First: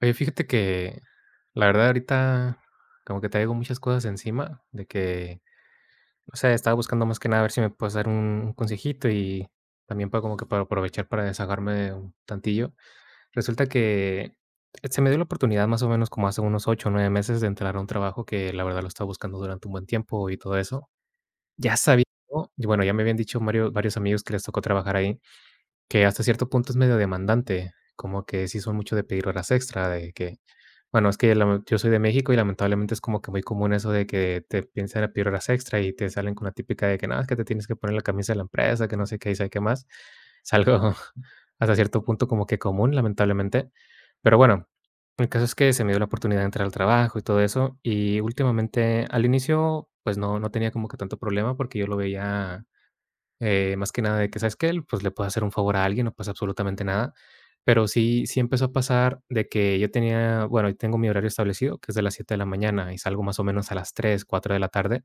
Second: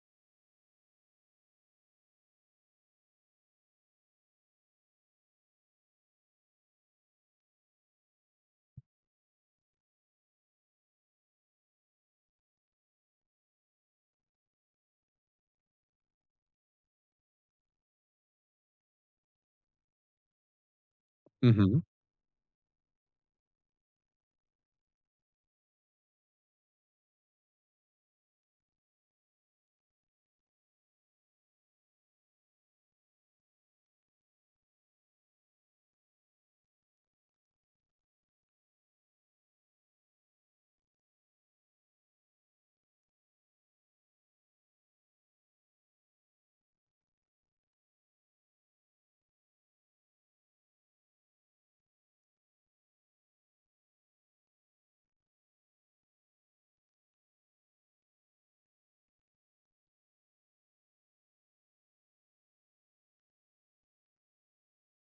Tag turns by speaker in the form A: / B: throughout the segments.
A: Oye, fíjate que la verdad ahorita como que traigo muchas cosas encima de que, o sea, estaba buscando más que nada a ver si me puedes dar un consejito y también para como que para aprovechar para desahogarme un tantillo. Resulta que se me dio la oportunidad más o menos como hace unos 8 o 9 meses de entrar a un trabajo que la verdad lo estaba buscando durante un buen tiempo y todo eso. Ya
B: Ujú.
A: sabía, ¿no? Y bueno, ya me habían dicho varios, varios amigos que les tocó trabajar ahí, que hasta cierto punto es medio demandante, como que sí son mucho de pedir horas extra, de que bueno, es que lame, yo soy de México y lamentablemente es como que muy común eso de que te piensan a pedir horas extra y te salen con la típica de que: nada, es que te tienes que poner la camisa de la empresa, que no sé qué y sabe qué más". Es algo hasta cierto punto como que común, lamentablemente. Pero bueno, el caso es que se me dio la oportunidad de entrar al trabajo y todo eso, y últimamente al inicio, pues no tenía como que tanto problema porque yo lo veía, más que nada de que, ¿sabes qué? Pues le puedo hacer un favor a alguien, no pasa absolutamente nada. Pero sí empezó a pasar de que yo tenía, bueno, yo tengo mi horario establecido, que es de las 7 de la mañana y salgo más o menos a las 3 o 4 de la tarde.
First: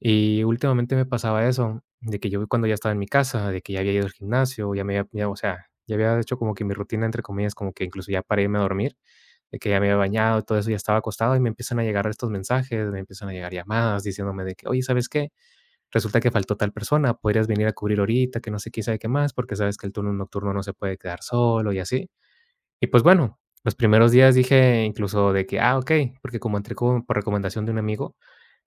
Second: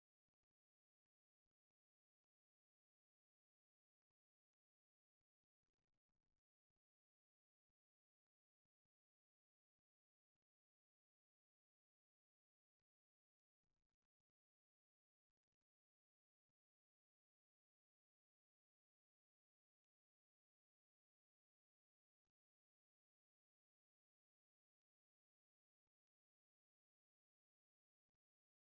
A: Y últimamente me pasaba eso, de que yo cuando ya estaba en mi casa, de que ya había ido al gimnasio, ya me había, ya, o sea, ya había hecho como que mi rutina, entre comillas, como que incluso ya para irme a dormir, de que ya me había bañado, todo eso, ya estaba acostado y me empiezan a llegar estos mensajes, me empiezan a llegar llamadas diciéndome de que: "Oye, ¿sabes qué? Resulta que faltó tal persona, podrías venir a cubrir ahorita", que no sé, quién sabe qué más, porque sabes que el turno nocturno no se puede quedar solo y así. Y pues bueno, los primeros días dije incluso de que, ah, ok, porque como entré como por recomendación de un amigo,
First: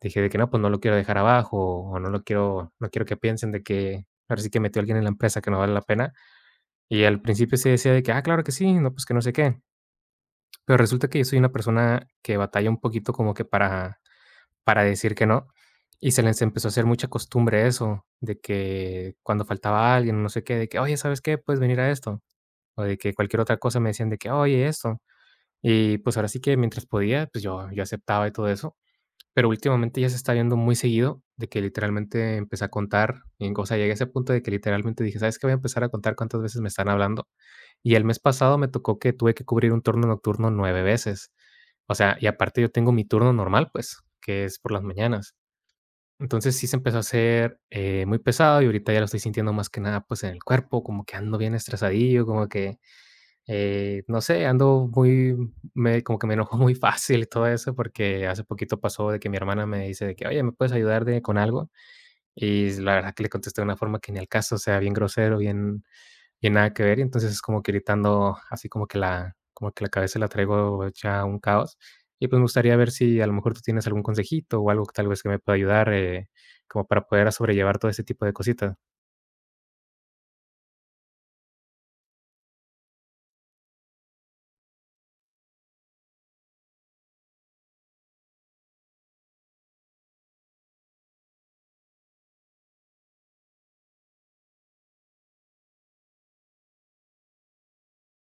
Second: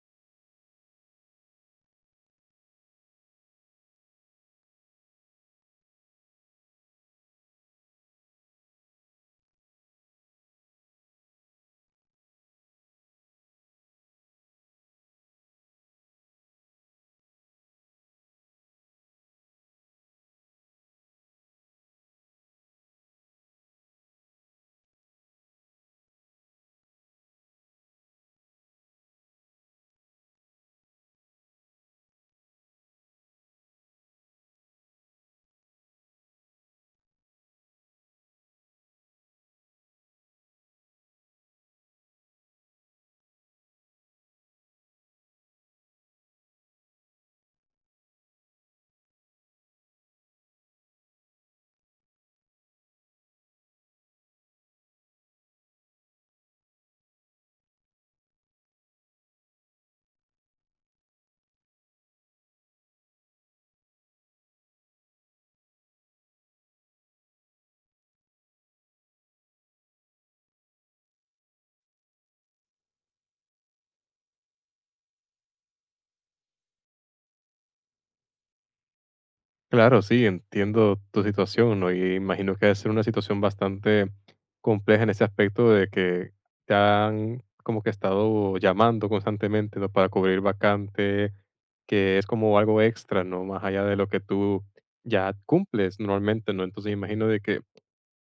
A: dije de que no, pues no lo quiero dejar abajo, o no lo quiero, no quiero que piensen de que ahora sí que metió a alguien en la empresa que no vale la pena. Y al principio se decía de que, ah, claro que sí, no, pues que no sé qué. Pero resulta que yo soy una persona que batalla un poquito como que para decir que no, y se les empezó a hacer mucha costumbre eso, de que cuando faltaba alguien, no sé qué, de que: "Oye, ¿sabes qué? Puedes venir a esto", o de que cualquier otra cosa me decían de que: "Oye, esto", y pues ahora sí que mientras podía, pues yo aceptaba y todo eso, pero últimamente ya se está viendo muy seguido de que literalmente empecé a contar, y o sea, llegué a ese punto de que literalmente dije: "¿Sabes qué? Voy a empezar a contar cuántas veces me están hablando", y el mes pasado me tocó que tuve que cubrir un turno nocturno 9 veces, o sea, y aparte yo tengo mi turno normal, pues, que es por las mañanas, entonces sí se empezó a hacer, muy pesado, y ahorita ya lo estoy sintiendo más que nada, pues, en el cuerpo, como que ando bien estresadillo, como que, no sé, ando muy, me como que me enojo muy fácil y todo eso, porque hace poquito pasó de que mi hermana me dice de que: "Oye, ¿me puedes ayudar de con algo?". Y la verdad que le contesté de una forma que ni al caso, o sea, bien grosero, bien, y nada que ver, y entonces es como que gritando, así como que la, como que la cabeza la traigo hecha un caos. Y, pues, me gustaría ver si a lo mejor tú tienes algún consejito o algo que tal vez que me pueda ayudar, como para poder sobrellevar todo ese tipo de cositas.
B: Claro, sí, entiendo tu situación, ¿no? Y imagino que debe ser una situación bastante compleja en ese aspecto de que te han como que estado llamando constantemente, ¿no? Para cubrir vacante, que es como algo extra, ¿no? Más allá de lo que tú ya cumples normalmente, ¿no? Entonces imagino de que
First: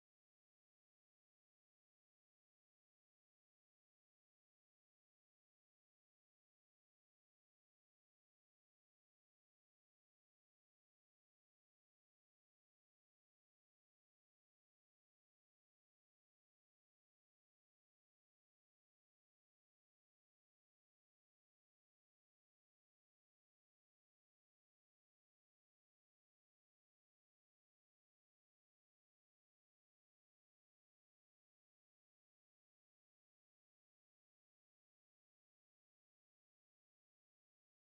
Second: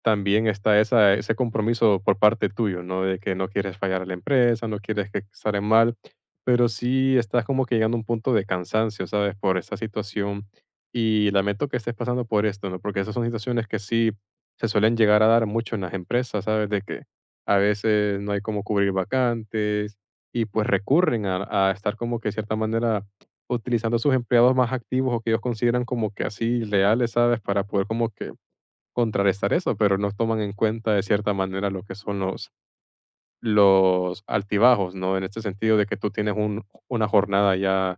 B: también está esa, ese compromiso por parte tuyo, ¿no? De que no quieres fallar a la empresa, no quieres que salen mal, pero sí estás como que llegando a un punto de cansancio, ¿sabes? Por esta situación. Y lamento que estés pasando por esto, ¿no? Porque esas son situaciones que sí se suelen llegar a dar mucho en las empresas, ¿sabes? De que a veces no hay como cubrir vacantes y pues recurren a estar como que de cierta manera utilizando a sus empleados más activos o que ellos consideran como que así leales, ¿sabes? Para poder como que contrarrestar eso, pero no toman en cuenta de cierta manera lo que son los altibajos, ¿no? En este sentido de que tú tienes un una jornada ya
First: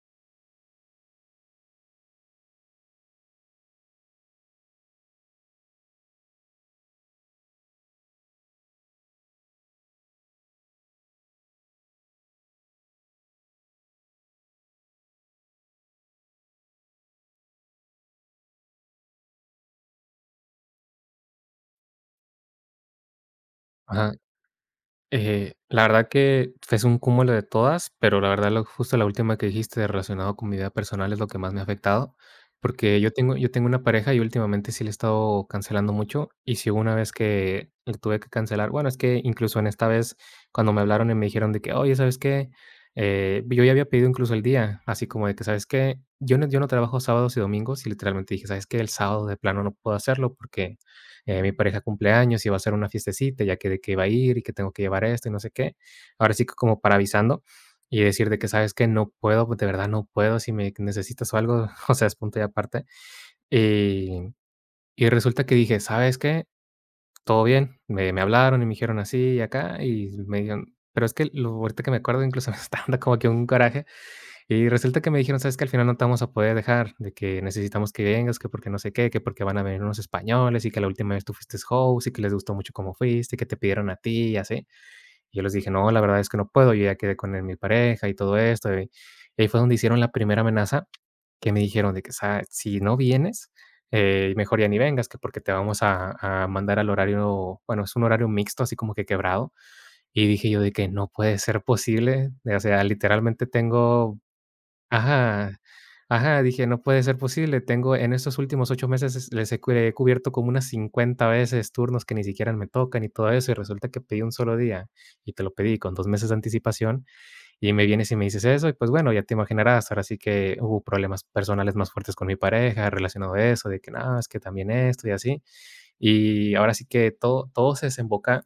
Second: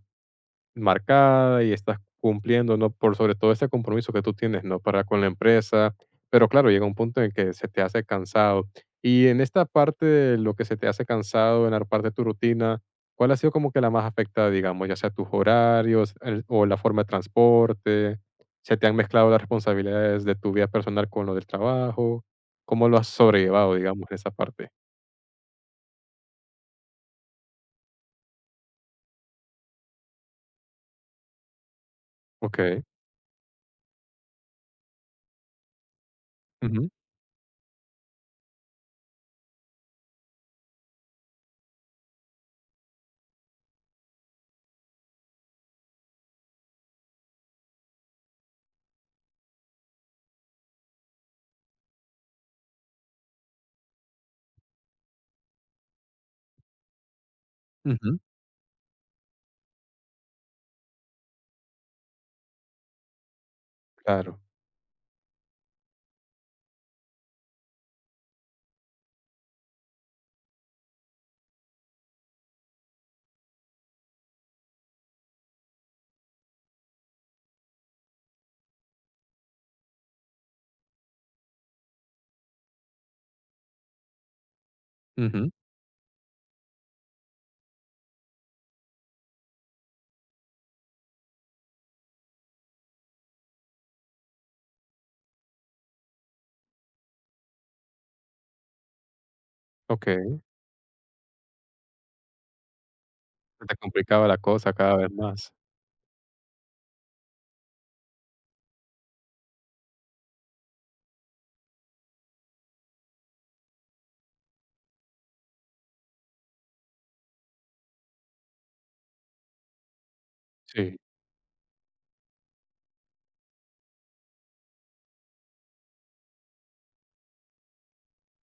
B: marcada y estás cumpliendo, ¿no? Por sobre todo ese compromiso que tú tienes, ¿no? Para con la empresa, pero claro, llega un punto en que se te hace cansado. Y en esta parte de lo que se te hace cansado, en la parte de tu rutina, ¿cuál ha sido como que la más afectada, digamos, ya sea tus horarios el- o la forma de transporte? ¿Se te han mezclado las responsabilidades de tu vida personal con lo del trabajo? ¿Cómo lo has sobrellevado, digamos, en esa parte?
A: La verdad que es un cúmulo de todas, pero la verdad lo justo, la última que dijiste relacionado con mi vida personal es lo que más me ha afectado,
B: Ok.
A: porque yo tengo una pareja y últimamente sí le he estado cancelando mucho, y sí hubo
B: Ujú,
A: una vez que le tuve que cancelar, bueno, es que incluso en esta vez cuando me hablaron y me dijeron de que: "Oye, ¿sabes qué?, yo ya había pedido incluso el día", así como de que: "¿Sabes qué?, yo no trabajo sábados y domingos", y literalmente dije: "¿Sabes qué?, el sábado de plano no puedo hacerlo porque mi pareja cumpleaños años y va a ser una fiestecita, ya que de qué va a ir y que tengo que llevar esto y no sé qué. Ahora sí que como para avisando y
B: ujú.
A: decir de que sabes que no puedo, de verdad no puedo, si me necesitas o algo, o sea, es punto y aparte. Y,
B: Claro.
A: y resulta que dije, ¿sabes qué? Todo bien, me hablaron y me dijeron así y acá, y me dijeron, pero es que lo, ahorita que me acuerdo, incluso me está dando como que un coraje, y resulta que me dijeron: "¿Sabes que al final no te vamos a poder dejar, de que necesitamos que vengas, que porque no sé qué, que porque van a venir unos españoles, y que la última vez tú fuiste host, y que les gustó mucho cómo fuiste, que te pidieron a ti, y así". Y yo
B: Ujú.
A: les dije: "No, la verdad es que no puedo, yo ya quedé con el mi pareja y todo esto". Y ahí fue donde hicieron la primera amenaza, que me dijeron de que: "Sa Si no vienes, mejor ya ni vengas, que porque te vamos a mandar al horario", bueno, es un horario mixto, así como que quebrado.
B: Ok.
A: Y dije yo de que: "No puede ser posible". O sea, literalmente
B: Se te
A: tengo.
B: complicaba la cosa cada vez más.
A: Ajá, ajá, dije: "No puede ser posible, tengo en estos últimos 8 meses, es les he cu he cubierto como unas 50 veces turnos que ni siquiera me tocan y todo eso, y resulta que pedí un solo día, y te lo pedí con 2 meses de anticipación, y me vienes y me dices eso, y pues bueno, ya te imaginarás, ahora sí que hubo
B: Sí,
A: problemas personales más fuertes con mi pareja relacionado a eso, de que nada, es que también esto y así". Y ahora sí que todo se desemboca.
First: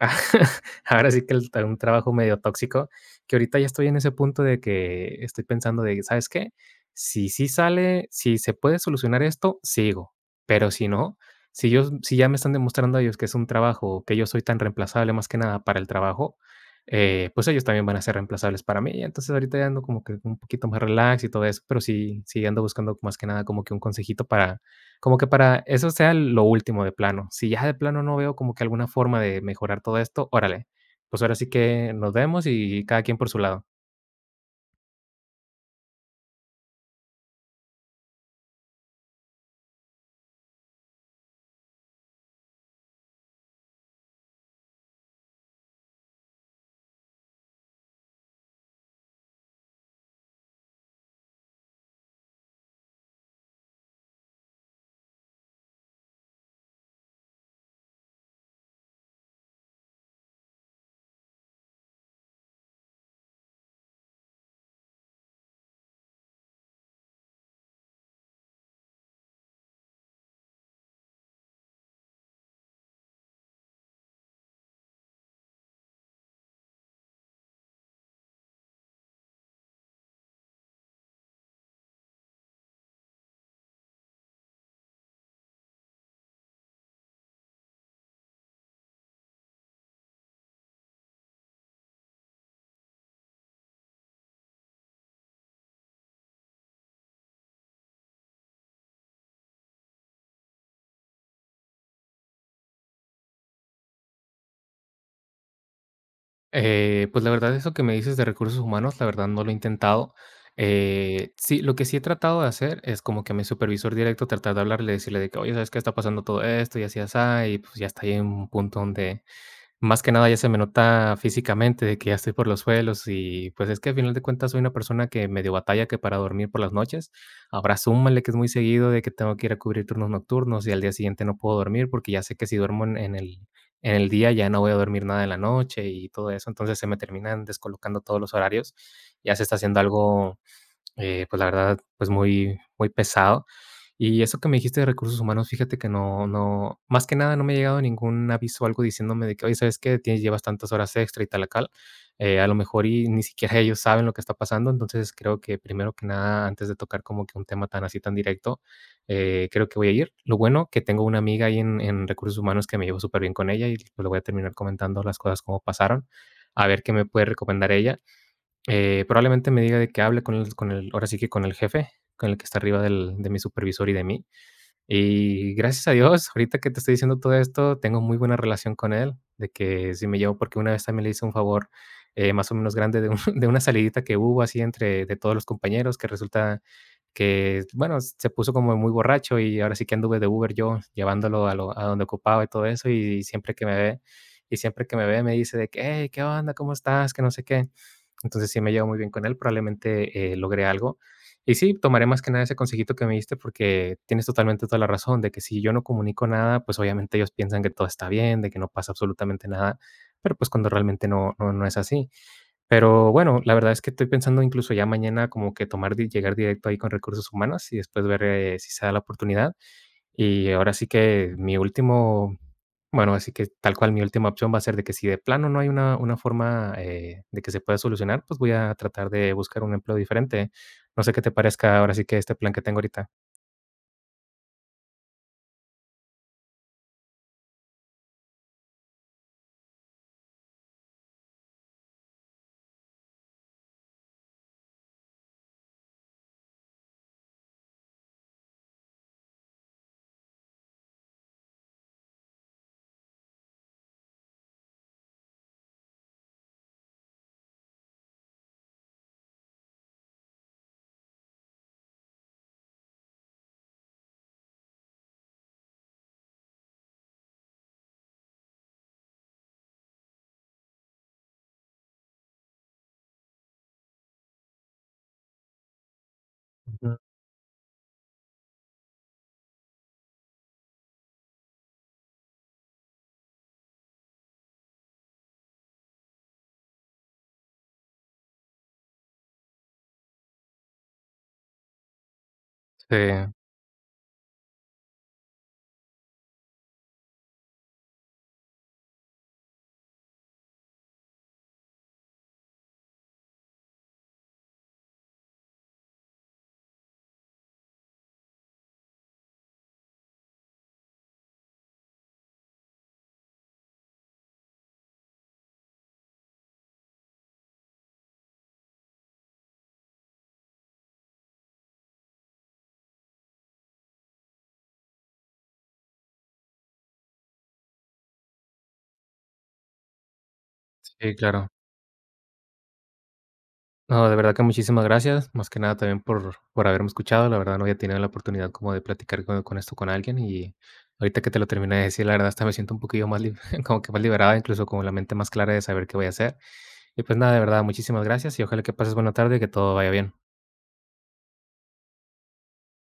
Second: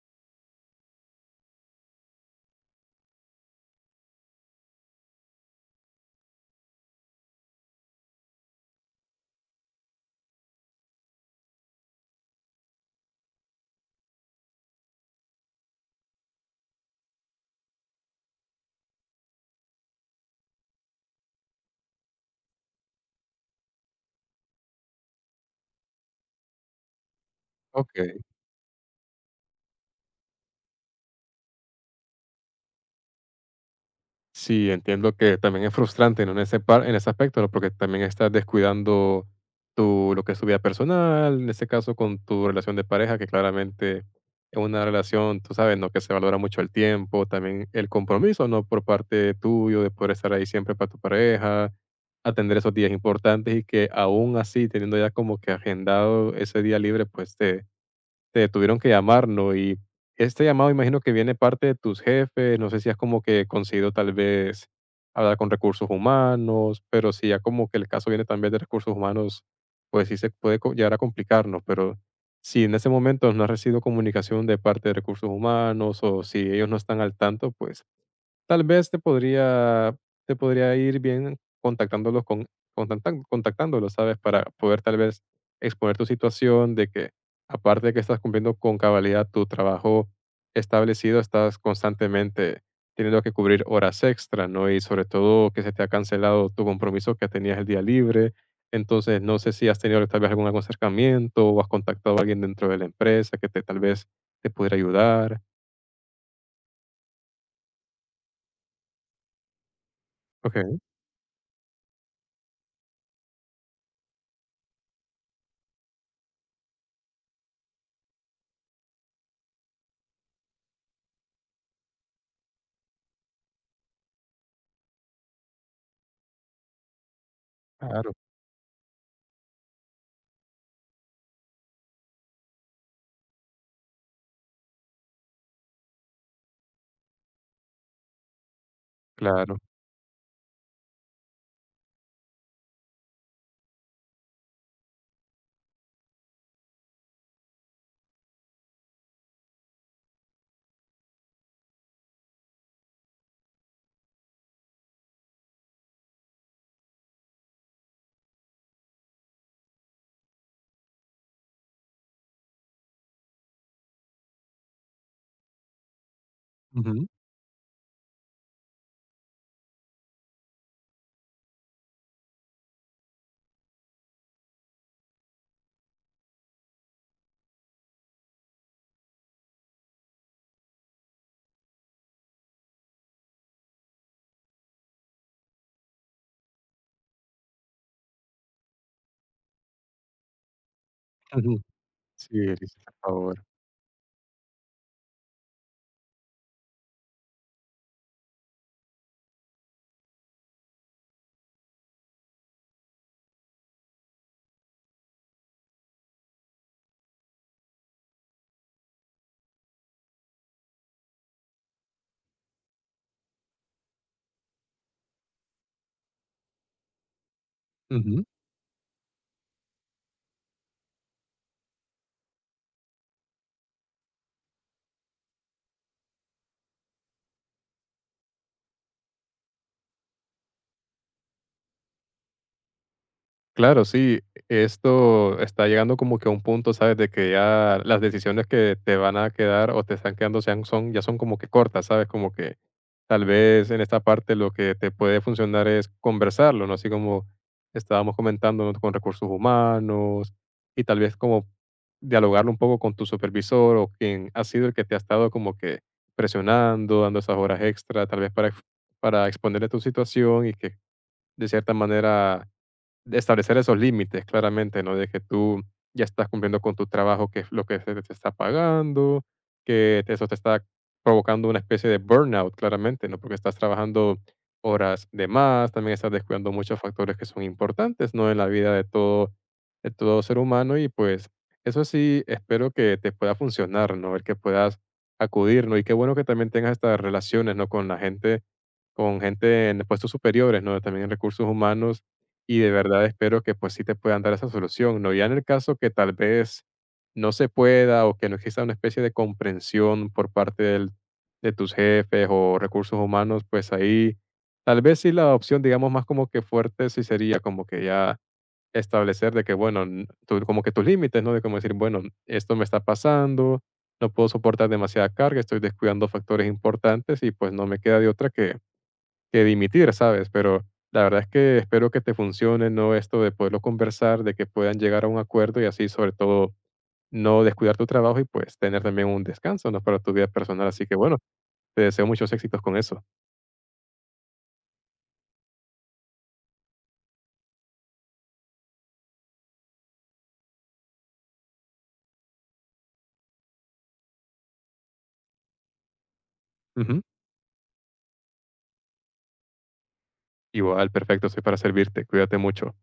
A: Ahora sí que el tra un trabajo medio tóxico, que ahorita ya estoy en ese punto de que estoy pensando de, ¿sabes qué? Si sí sale, si se puede solucionar esto, sigo, pero si no, si ya me están demostrando a ellos que es un trabajo, que yo soy tan reemplazable más que nada para el trabajo, pues ellos también van a ser reemplazables para mí. Entonces ahorita ya ando como que un poquito más relax y todo eso, pero sí ando buscando más que nada como que un consejito para como que para eso sea lo último de plano. Si ya de plano no
B: okey.
A: veo como que alguna forma de mejorar todo esto, órale, pues ahora sí que nos vemos y cada quien por su lado.
B: Sí, entiendo que también es frustrante, ¿no? En ese par en ese aspecto, ¿no? Porque también estás descuidando tu lo que es tu vida personal, en este caso con tu relación de pareja, que claramente es una relación, tú sabes, ¿no? Que se valora mucho el tiempo, también el compromiso, ¿no? Por parte tuyo de poder estar ahí siempre para tu pareja, atender esos días importantes y que aún así, teniendo ya como que agendado ese día libre, pues, te te tuvieron que llamar, ¿no? Y este llamado imagino que viene parte de tus jefes, no sé si has como que conseguido tal vez hablar con recursos humanos, pero si ya como que el caso viene también de recursos humanos, pues sí se puede co- llegar a complicarnos, pero si en ese momento no has recibido comunicación de parte de recursos humanos o si ellos no están al tanto, pues tal vez te podría ir bien contactándolos con contactan contactándolos, ¿sabes? Para poder tal vez exponer tu situación de que, aparte de que estás cumpliendo con cabalidad tu trabajo establecido, estás constantemente teniendo que cubrir horas extra, ¿no? Y sobre todo que se te ha cancelado tu compromiso que tenías el día libre. Entonces, no sé si has tenido tal vez algún acercamiento o has contactado a alguien dentro de la empresa que te tal vez te pudiera ayudar.
A: Pues la verdad, eso que me dices de recursos humanos, la verdad no lo he intentado.
B: Okey,
A: Sí, lo que sí he tratado de hacer es como que a mi supervisor directo tratar de hablarle, decirle de que, oye, ¿sabes qué está pasando todo esto? Y así, así, y pues ya está ahí en un punto donde más que nada ya se me nota físicamente de que ya estoy por los suelos y, pues, es que al final de cuentas soy una persona que medio batalla que para dormir por las noches. Ahora
B: claro,
A: súmale que es muy seguido de que tengo que ir a cubrir turnos nocturnos y al día siguiente no puedo dormir porque ya sé que si duermo en en el día ya no voy a dormir nada en la noche y todo eso. Entonces se me terminan descolocando todos los horarios. Ya se está
B: claro.
A: haciendo algo, pues, la verdad, pues, muy muy pesado. Y eso que me dijiste de recursos humanos, fíjate que no, más que nada, no me ha llegado ningún aviso o algo diciéndome de que: "Oye, ¿sabes qué? Tienes, llevas tantas horas extra y tal y a lo mejor y ni siquiera ellos saben lo que está pasando. Entonces, creo que primero que nada, antes de tocar como que un tema tan así, tan directo, creo que voy a ir. Lo bueno que tengo una amiga ahí en recursos humanos, que me llevo súper bien con ella y, pues, le voy a terminar comentando las cosas como pasaron, a ver qué me
B: Ujú,
A: puede recomendar ella. Probablemente me diga de que hable con el ahora sí que con el jefe, con el que está arriba del de mi supervisor y de mí. Y gracias a Dios, ahorita que te estoy diciendo todo esto, tengo muy buena relación con él, de que sí me llevo, porque una vez también le hice un favor, más o menos grande, de un de una salidita que hubo así entre de todos los compañeros, que resulta que, bueno, se puso como muy borracho y ahora sí que anduve de Uber yo, llevándolo a
B: ujú.
A: lo a donde
B: Sí,
A: ocupaba y
B: le
A: todo
B: hiciste
A: eso,
B: el favor.
A: y siempre que me ve me dice de que: "Hey, ¿qué onda? ¿Cómo estás?", que no sé qué. Entonces sí me llevo muy bien con él, probablemente logré algo. Y sí, tomaré más que nada ese consejito que me diste porque tienes totalmente toda la razón de que si yo no comunico nada, pues obviamente ellos piensan que todo está bien, de que no pasa absolutamente nada, pero pues cuando realmente no, no, no es así. Pero bueno, la verdad es que estoy pensando incluso ya mañana como que tomar, llegar directo ahí con recursos humanos y después ver
B: Ujú.
A: si se da la oportunidad. Y ahora sí que mi último, bueno, así que tal cual mi última opción va a ser de que si de plano no hay una forma, de que se pueda solucionar, pues voy a tratar de buscar un empleo diferente. No sé qué te parezca ahora sí que este plan que tengo ahorita.
B: Claro, sí, esto está llegando como que a un punto, ¿sabes? De que ya las decisiones que te van a quedar o te están quedando sean, son, ya son como que cortas, ¿sabes? Como que tal vez en esta parte lo que te puede funcionar es conversarlo, ¿no? Así como estábamos comentando, ¿no? Con recursos humanos y tal vez como dialogarlo un poco con tu supervisor o quien ha sido el que te ha estado como que presionando, dando esas horas extra, tal vez para, ex- para exponerle tu situación y que de cierta manera, de establecer esos límites claramente, ¿no? De que tú ya estás cumpliendo con tu trabajo, que es lo que se te está pagando, que te- eso te está provocando una especie de burnout, claramente, ¿no? Porque estás trabajando horas de más, también estás descuidando muchos
A: Ujú.
B: factores que son importantes, ¿no? En la vida de todo ser humano y pues eso sí, espero que te pueda funcionar, ¿no? El que puedas acudir, ¿no? Y qué bueno que también tengas estas relaciones, ¿no? Con la gente con gente en puestos superiores, ¿no? También en recursos humanos y de
A: Sí,
B: verdad espero que pues sí te puedan dar esa solución, ¿no? Ya en el caso que tal vez no se pueda o que no exista una especie de comprensión por parte del- de tus jefes o recursos humanos, pues ahí tal vez sí la opción, digamos, más como que fuerte sí sería como que ya establecer de que, bueno, n- tu- como que tus límites, ¿no? De como decir, bueno, esto me está pasando, no puedo soportar demasiada carga, estoy descuidando factores importantes y pues no me queda de otra que dimitir, ¿sabes? Pero la verdad es que espero que te funcione, ¿no? Esto de poderlo conversar, de que puedan llegar a un acuerdo y así, sobre todo, no descuidar tu trabajo y pues tener también un descanso, ¿no? Para tu vida personal. Así que
A: sí,
B: bueno,
A: claro.
B: te deseo muchos éxitos con eso.
A: No, de verdad que muchísimas gracias, más que nada también por haberme escuchado. La verdad no había tenido la oportunidad como de platicar con esto con alguien, y ahorita que te lo terminé de decir, la verdad hasta me siento un poquillo más, lib- como que más liberada, incluso con la mente más clara de saber qué voy a hacer.
B: Ujú.
A: Y pues nada, de verdad, muchísimas gracias y ojalá que pases buena tarde y que todo vaya bien.
B: Igual, perfecto, soy para servirte. Cuídate mucho.